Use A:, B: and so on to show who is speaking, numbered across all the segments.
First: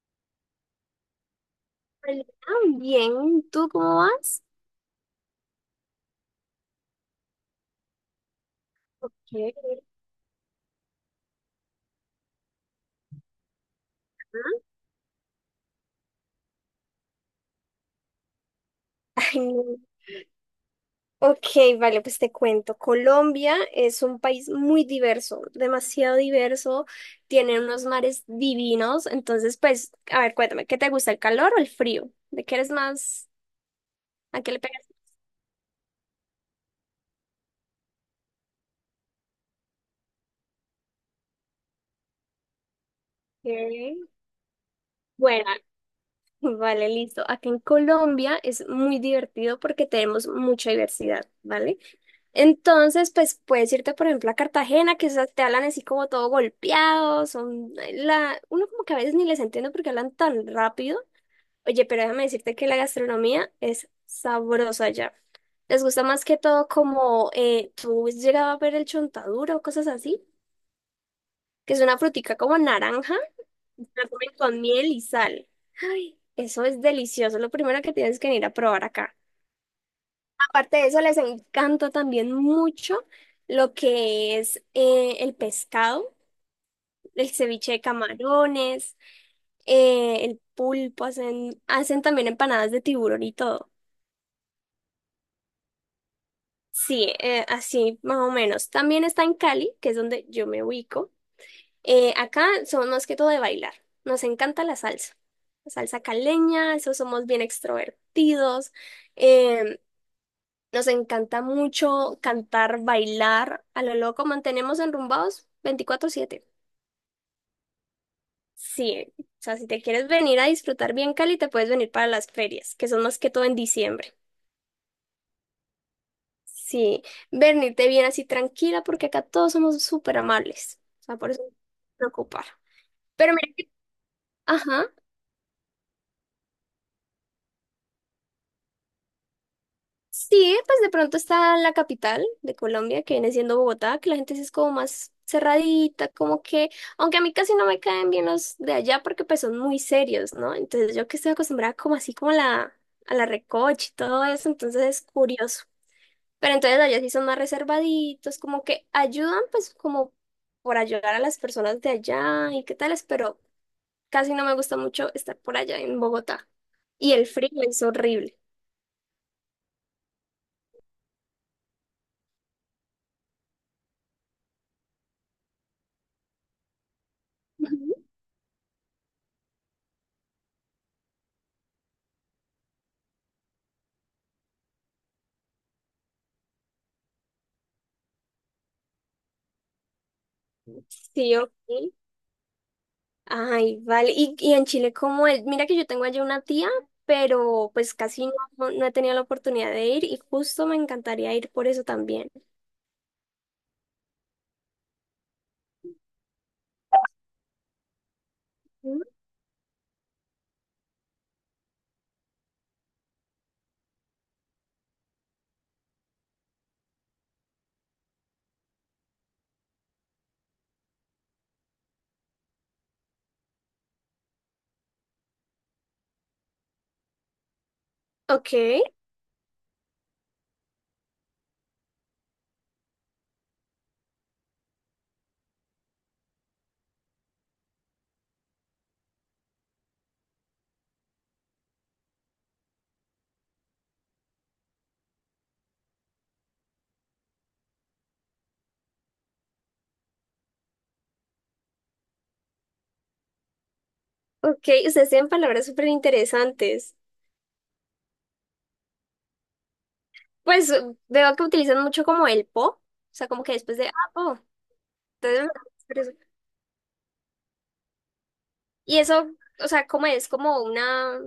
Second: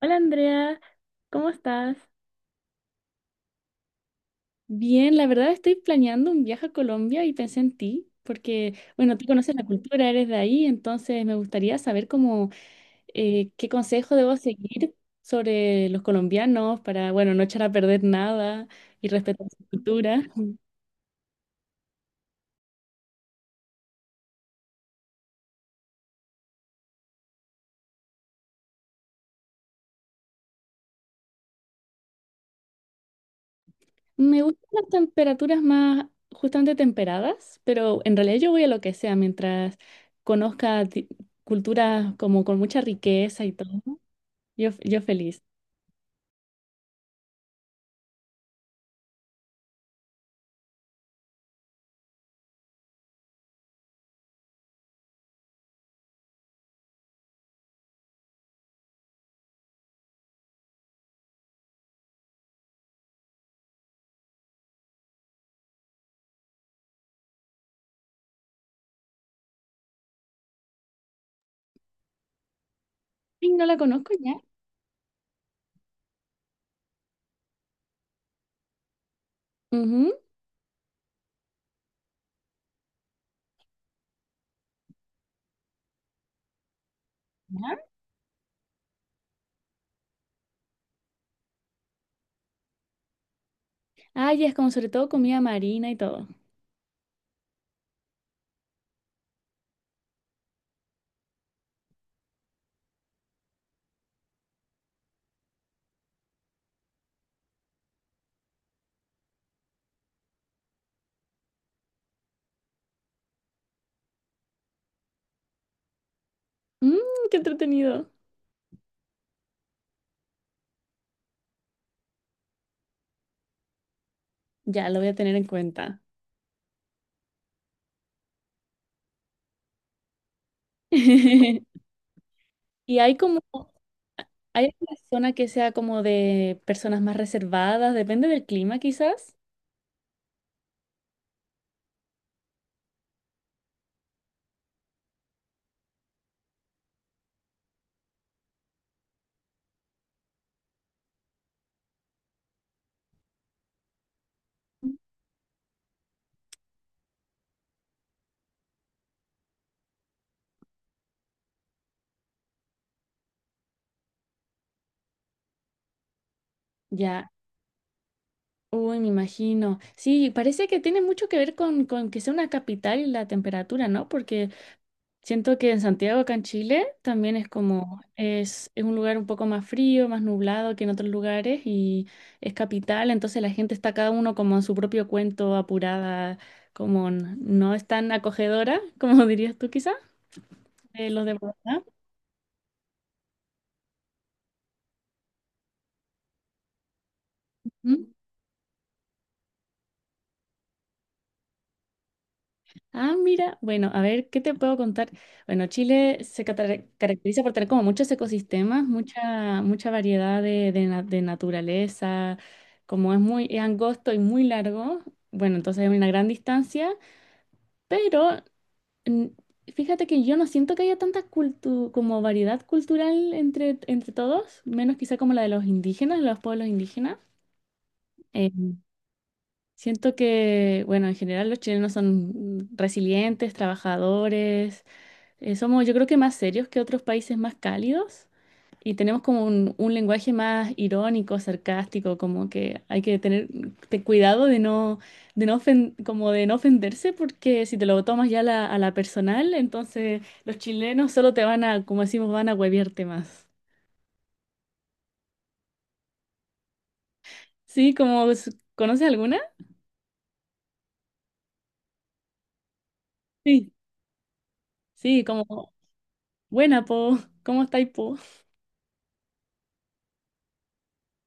A: Hola Andrea, ¿cómo estás?
B: Hola. Bien, ¿tú cómo vas?
A: Bien, la verdad estoy planeando un viaje a Colombia y pensé en ti, porque, bueno, tú conoces la
B: Chévere.
A: cultura, eres de ahí, entonces me gustaría saber cómo, qué consejo debo seguir sobre los colombianos para, bueno, no echar a perder nada y
B: Ay,
A: respetar su
B: no.
A: cultura.
B: Ok, vale, pues te cuento. Colombia es un país muy diverso, demasiado diverso, tiene unos mares divinos. Entonces, pues, a ver, cuéntame, ¿qué te gusta, el calor o el frío? ¿De qué eres más?
A: Me
B: ¿A qué le
A: gustan
B: pegas?
A: las temperaturas más justamente temperadas, pero en realidad yo voy a lo que sea mientras conozca culturas como con mucha riqueza y todo.
B: Ok.
A: Yo feliz.
B: Bueno, vale, listo. Acá en Colombia es muy divertido porque tenemos mucha diversidad, ¿vale? Entonces, pues puedes irte, por ejemplo, a Cartagena, que esas te hablan así como todo golpeado. Son la... uno como que a veces ni les entiende porque hablan tan rápido. Oye, pero déjame decirte que la gastronomía es sabrosa allá. Les gusta más que todo como, tú has llegado a ver el chontaduro o cosas así, que es una frutica como naranja,
A: Ay, no la
B: la
A: conozco
B: comen
A: ya.
B: con miel y sal. Ay, eso es delicioso. Lo primero que tienes que ir a probar acá.
A: Ujú.
B: Aparte de eso, les encanta también mucho lo que es, el pescado, el ceviche de
A: ¿Ya?
B: camarones, el pulpo. Hacen también empanadas de tiburón y todo.
A: Ah, ya es como sobre todo comida marina y todo.
B: Sí, así más o menos. También está en Cali, que es donde yo me ubico. Acá somos más que todo de bailar. Nos encanta la salsa. La salsa caleña, eso somos bien extrovertidos. Em, Nos encanta mucho cantar, bailar. A lo loco mantenemos enrumbados 24/7.
A: Mmm, qué entretenido.
B: Sí, o sea, si te quieres venir a disfrutar bien Cali, te puedes venir para las ferias, que son más que todo en diciembre.
A: Ya, lo voy a tener en cuenta.
B: Sí, venirte bien así tranquila, porque acá todos somos súper amables. O sea, por eso no te preocupar.
A: Y hay
B: Pero
A: como,
B: mira que,
A: hay
B: ajá.
A: una zona que sea como de personas más reservadas, depende del clima quizás.
B: Sí, pues de pronto está la capital de Colombia, que viene siendo Bogotá, que la gente sí es como más cerradita, como que, aunque a mí casi no me caen bien los de allá porque pues son muy serios, ¿no? Entonces yo que estoy acostumbrada como así como a a la recocha y todo eso, entonces es curioso. Pero entonces allá sí son más reservaditos, como que ayudan pues como por ayudar a las personas de allá y qué tales, pero casi no me gusta mucho estar por allá en Bogotá. Y el
A: Ya,
B: frío es horrible.
A: uy, me imagino. Sí, parece que tiene mucho que ver con que sea una capital y la temperatura, ¿no? Porque siento que en Santiago, acá en Chile, también es
B: Ujú.
A: como, es un lugar un poco más frío, más nublado que en otros lugares y es capital, entonces la gente está cada uno como en su propio cuento, apurada, como no es tan acogedora, como dirías tú quizás, de los de
B: Sí, ok.
A: Bogotá.
B: Ay, vale. Y en Chile, como el... Mira que yo tengo allí una tía, pero pues
A: ¿Mm?
B: casi no he tenido la oportunidad de ir y justo me encantaría ir por eso también.
A: Ah, mira, bueno, a ver, ¿qué te puedo contar? Bueno, Chile se caracteriza por tener como muchos ecosistemas,
B: Mm.
A: mucha variedad de, de naturaleza, como es muy es angosto y muy largo, bueno, entonces hay una gran distancia, pero mm, fíjate que yo no siento que haya tanta como variedad cultural entre, entre todos, menos quizá como la de los indígenas, los pueblos indígenas. Eh,
B: Ok,
A: siento que, bueno, en general los chilenos son resilientes, trabajadores. Somos, yo creo, que más serios que otros países más cálidos y tenemos como un lenguaje más irónico, sarcástico, como que hay que tener cuidado de no como de no ofenderse, porque si te lo tomas ya a la personal, entonces los chilenos solo te van a, como decimos, van a hueviarte más.
B: ok. Ustedes tienen palabras súper interesantes.
A: Sí, como, ¿conoces alguna?
B: Pues veo que utilizan mucho como el po, o sea, como que
A: Sí.
B: después de, ah, po.
A: Sí,
B: Entonces,
A: como,
B: pero
A: buena, po, ¿cómo estáis, po?
B: y eso, o sea, ¿cómo es? Como una,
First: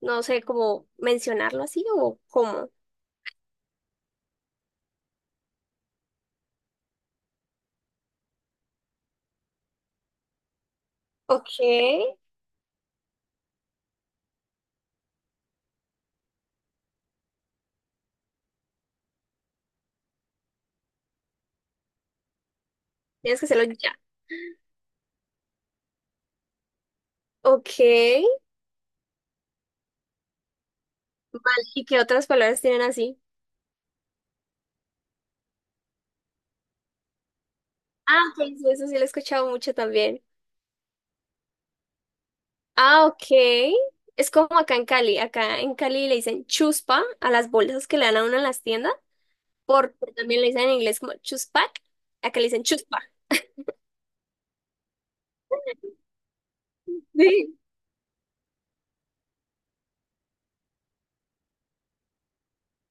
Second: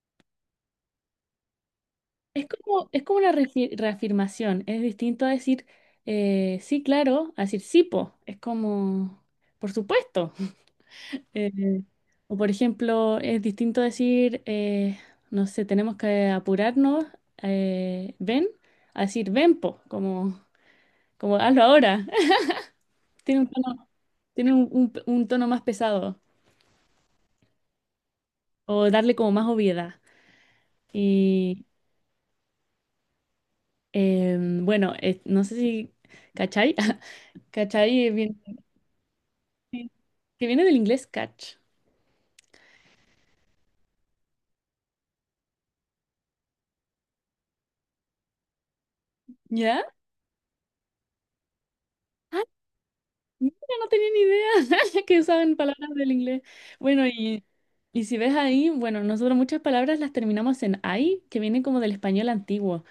B: no sé, como mencionarlo así o cómo.
A: Es como una reafirmación, es distinto a decir sí, claro, a decir sí, po. Es como, por supuesto.
B: Ok.
A: Eh, o por ejemplo, es distinto decir, no sé, tenemos que apurarnos, ven, a decir ven, po, como, como hazlo ahora.
B: Tienes
A: Tiene
B: que
A: un
B: hacerlo
A: tono,
B: ya.
A: tiene un, un tono más pesado
B: Ok.
A: o darle como más obviedad.
B: Vale.
A: Y
B: ¿Y qué otras palabras tienen así?
A: bueno, no sé si, ¿cachai? ¿Cachai? Es
B: Ah,
A: bien.
B: pues eso sí lo he escuchado mucho también.
A: Que viene del inglés catch,
B: Ah, ok. Es como acá en Cali. Acá en Cali le dicen chuspa a las bolsas que le dan a uno en las tiendas,
A: ¿ya?
B: porque también le dicen en inglés como chuspac. Acá le dicen chuspa.
A: Mira, no tenía ni idea que usaban palabras del inglés. Bueno,
B: Sí.
A: y si ves ahí, bueno, nosotros muchas palabras las terminamos en ay, que viene como del español antiguo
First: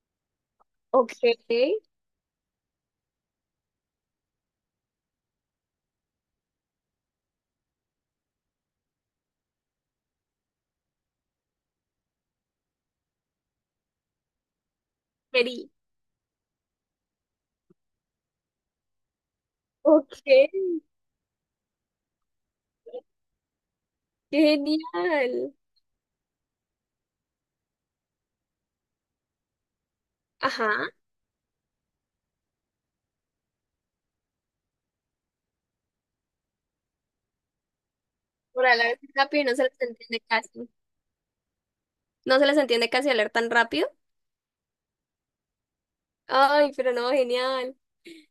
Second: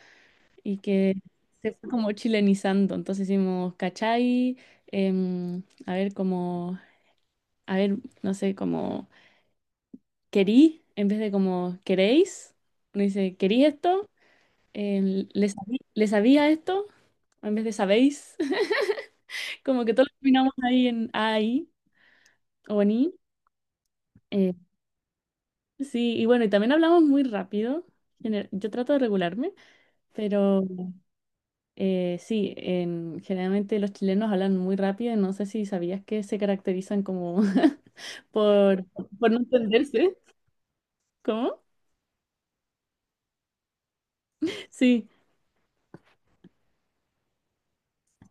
A: y
B: Ok.
A: que se fue como chilenizando. Entonces hicimos cachai, a ver, como, a ver, no sé, como querí, en vez de como queréis, uno dice, ¿querí esto? ¿Le
B: Mary.
A: le sabía esto? En vez de sabéis, como que todos
B: Ok.
A: terminamos ahí en ay. Oni. eh,
B: Genial.
A: sí, y bueno, y también hablamos muy rápido. Yo trato de regularme, pero
B: Ajá.
A: sí, generalmente los chilenos hablan muy rápido. No sé si sabías que se caracterizan como
B: Por
A: por,
B: hablar tan
A: por no
B: rápido y no se las
A: entenderse.
B: entiende casi.
A: ¿Cómo?
B: No se las entiende casi hablar tan rápido.
A: Sí,
B: Ay, pero no, genial.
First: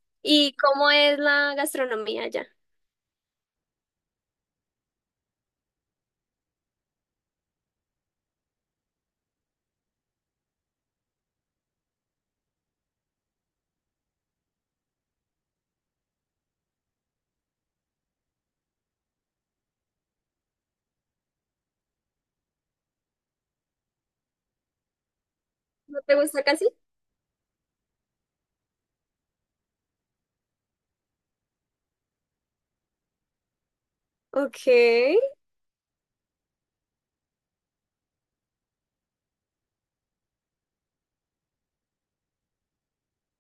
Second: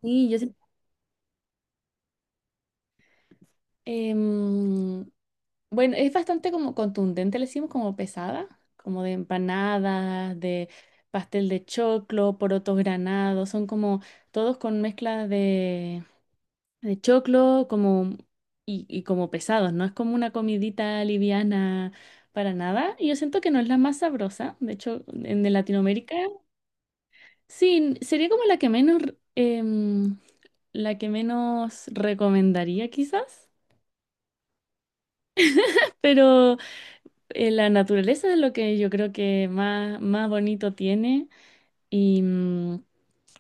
A: sí, yo
B: ¿Y
A: sí-
B: cómo es la gastronomía allá?
A: em, bueno, es bastante como contundente, le decimos como pesada, como de empanadas, de pastel de choclo, porotos granados, son como todos con mezcla de choclo como y como pesados, no es como una comidita liviana para nada. Y yo siento que no es la más sabrosa. De hecho, en de
B: ¿No
A: Latinoamérica,
B: te gusta casi?
A: sí, n- sería como la que menos r- em, la que menos recomendaría quizás.
B: Ok.
A: Pero la naturaleza es lo que yo creo que más, más bonito tiene. Y,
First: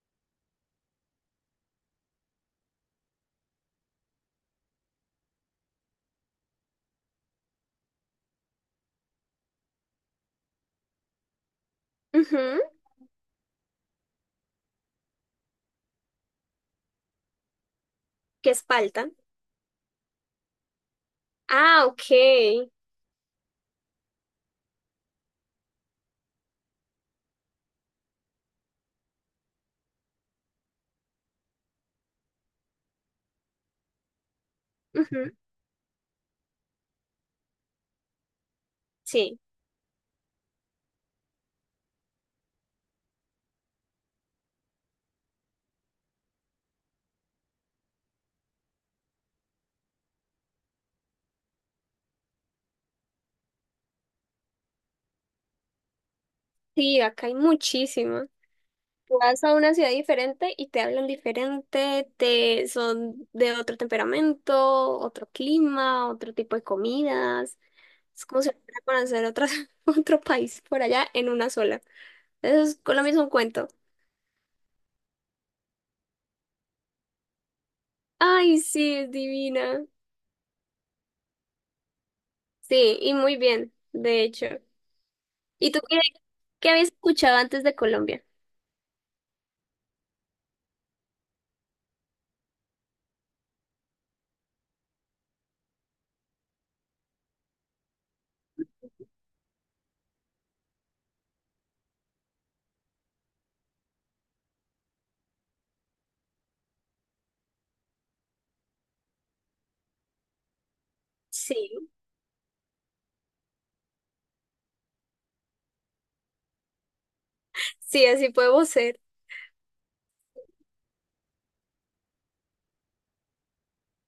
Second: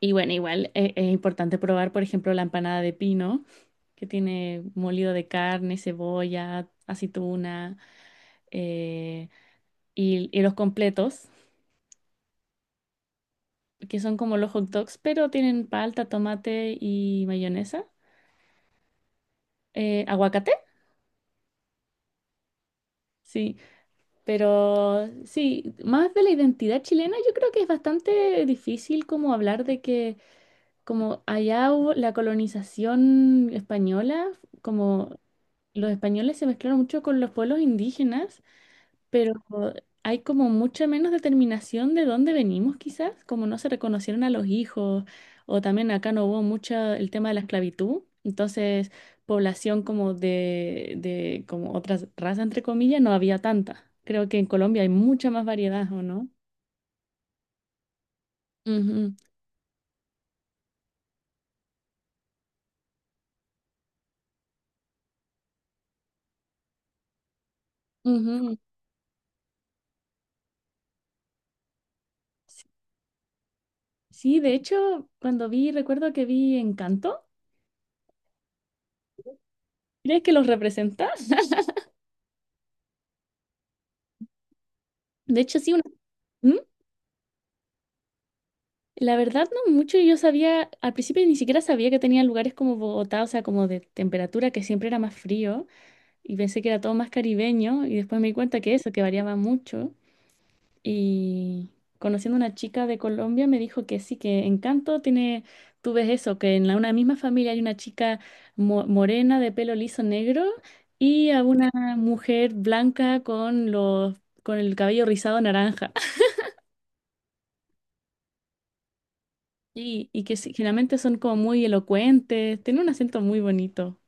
A: y bueno, igual es importante probar, por ejemplo, la empanada de pino que tiene molido de carne, cebolla, aceituna. eh, y los completos,
B: Ujú.
A: que son como los hot dogs, pero tienen palta, tomate y mayonesa.
B: Que es palta.
A: Aguacate,
B: Ah, ok.
A: sí. Pero sí, más de la identidad chilena, yo creo que es bastante difícil como hablar de que como allá hubo la colonización española, como
B: Ujú.
A: los españoles se mezclaron mucho con los pueblos indígenas, pero
B: Sí,
A: hay como mucha menos determinación de dónde venimos quizás, como no se reconocieron a los hijos, o también acá no hubo mucho el tema de la esclavitud, entonces población como de como otras razas entre comillas no había tanta. Creo que en Colombia hay mucha más variedad, ¿o no?
B: sí, acá hay muchísimo.
A: Ujú,
B: Tú vas a una ciudad diferente y te hablan diferente, te son de otro temperamento, otro clima, otro tipo de comidas. Es como si
A: ujú.
B: fuera a conocer otra, otro país por allá en una sola. Eso
A: Sí,
B: es, Colombia es un cuento.
A: sí, de hecho, cuando vi, recuerdo que vi Encanto,
B: Ay, sí, es divina.
A: ¿crees que los representa?
B: Sí, y muy bien, de hecho.
A: De hecho,
B: ¿Y
A: sí,
B: tú
A: una...
B: qué,
A: ¿Mm?
B: qué habías escuchado antes de Colombia?
A: La verdad, no mucho. Yo sabía, al principio ni siquiera sabía que tenía lugares como Bogotá, o sea, como de temperatura, que siempre era más frío, y pensé que era todo más caribeño, y después me di cuenta que eso, que variaba mucho. Y conociendo una chica de Colombia, me dijo que sí, que Encanto tiene, tú ves eso, que en la, una misma familia hay una chica morena de pelo liso negro y a una
B: Sí,
A: mujer blanca con los, con el cabello rizado naranja.
B: sí, así podemos ser.
A: Y que sí- generalmente son como muy elocuentes, tienen un acento muy bonito.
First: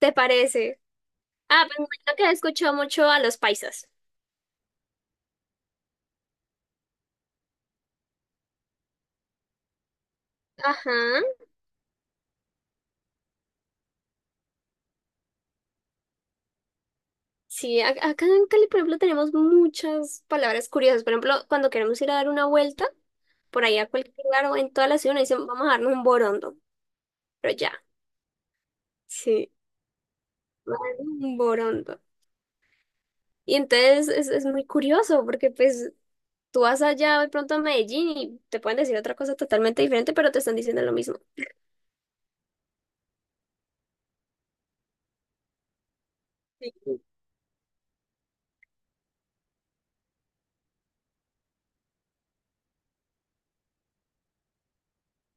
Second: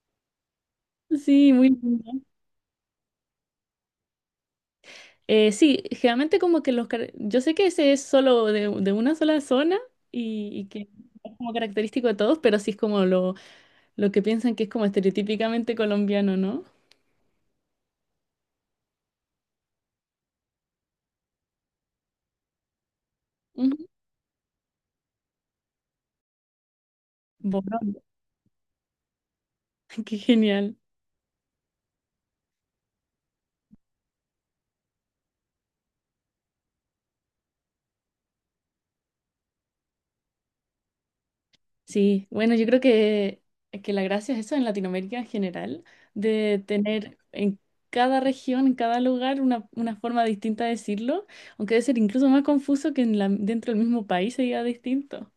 B: ¿Te parece?
A: Sí,
B: Ah,
A: muy
B: pues
A: lindo.
B: imagino que has escuchado mucho a los paisas.
A: Sí, generalmente como que los... car- Yo sé que ese es solo de una sola zona y que
B: Ajá.
A: es como característico de todos, pero sí es como lo que piensan que es como estereotípicamente colombiano, ¿no?
B: Sí, acá en Cali, por ejemplo, tenemos muchas palabras curiosas. Por ejemplo, cuando queremos ir a dar una vuelta, por ahí
A: Ujú.
B: a cualquier lugar o en toda la ciudad, nos dicen, vamos a darnos un borondo. Pero ya,
A: Borón,
B: sí,
A: qué genial.
B: vamos a darnos un borondo. Y entonces es muy curioso porque pues tú vas allá de pronto a Medellín y te pueden decir otra cosa totalmente diferente, pero te están diciendo lo mismo.
A: Sí, bueno, yo creo que la gracia es eso en Latinoamérica en general, de
B: Sí.
A: tener en cada región, en cada lugar, una forma distinta de decirlo, aunque debe ser incluso más confuso que en la, dentro del mismo país se diga distinto.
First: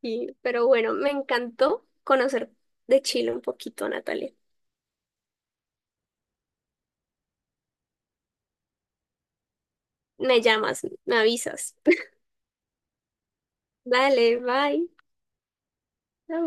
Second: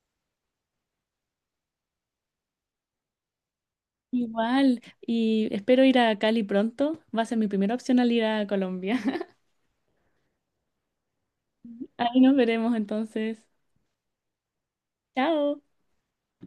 B: Sí, pero bueno, me encantó conocer de Chile un poquito, Natalia.
A: Igual, y espero ir a Cali pronto, va a ser mi primera opción al ir a Colombia.
B: Me llamas, me avisas.
A: Ahí nos veremos entonces.
B: Dale, bye.
A: Chao.
B: Chao.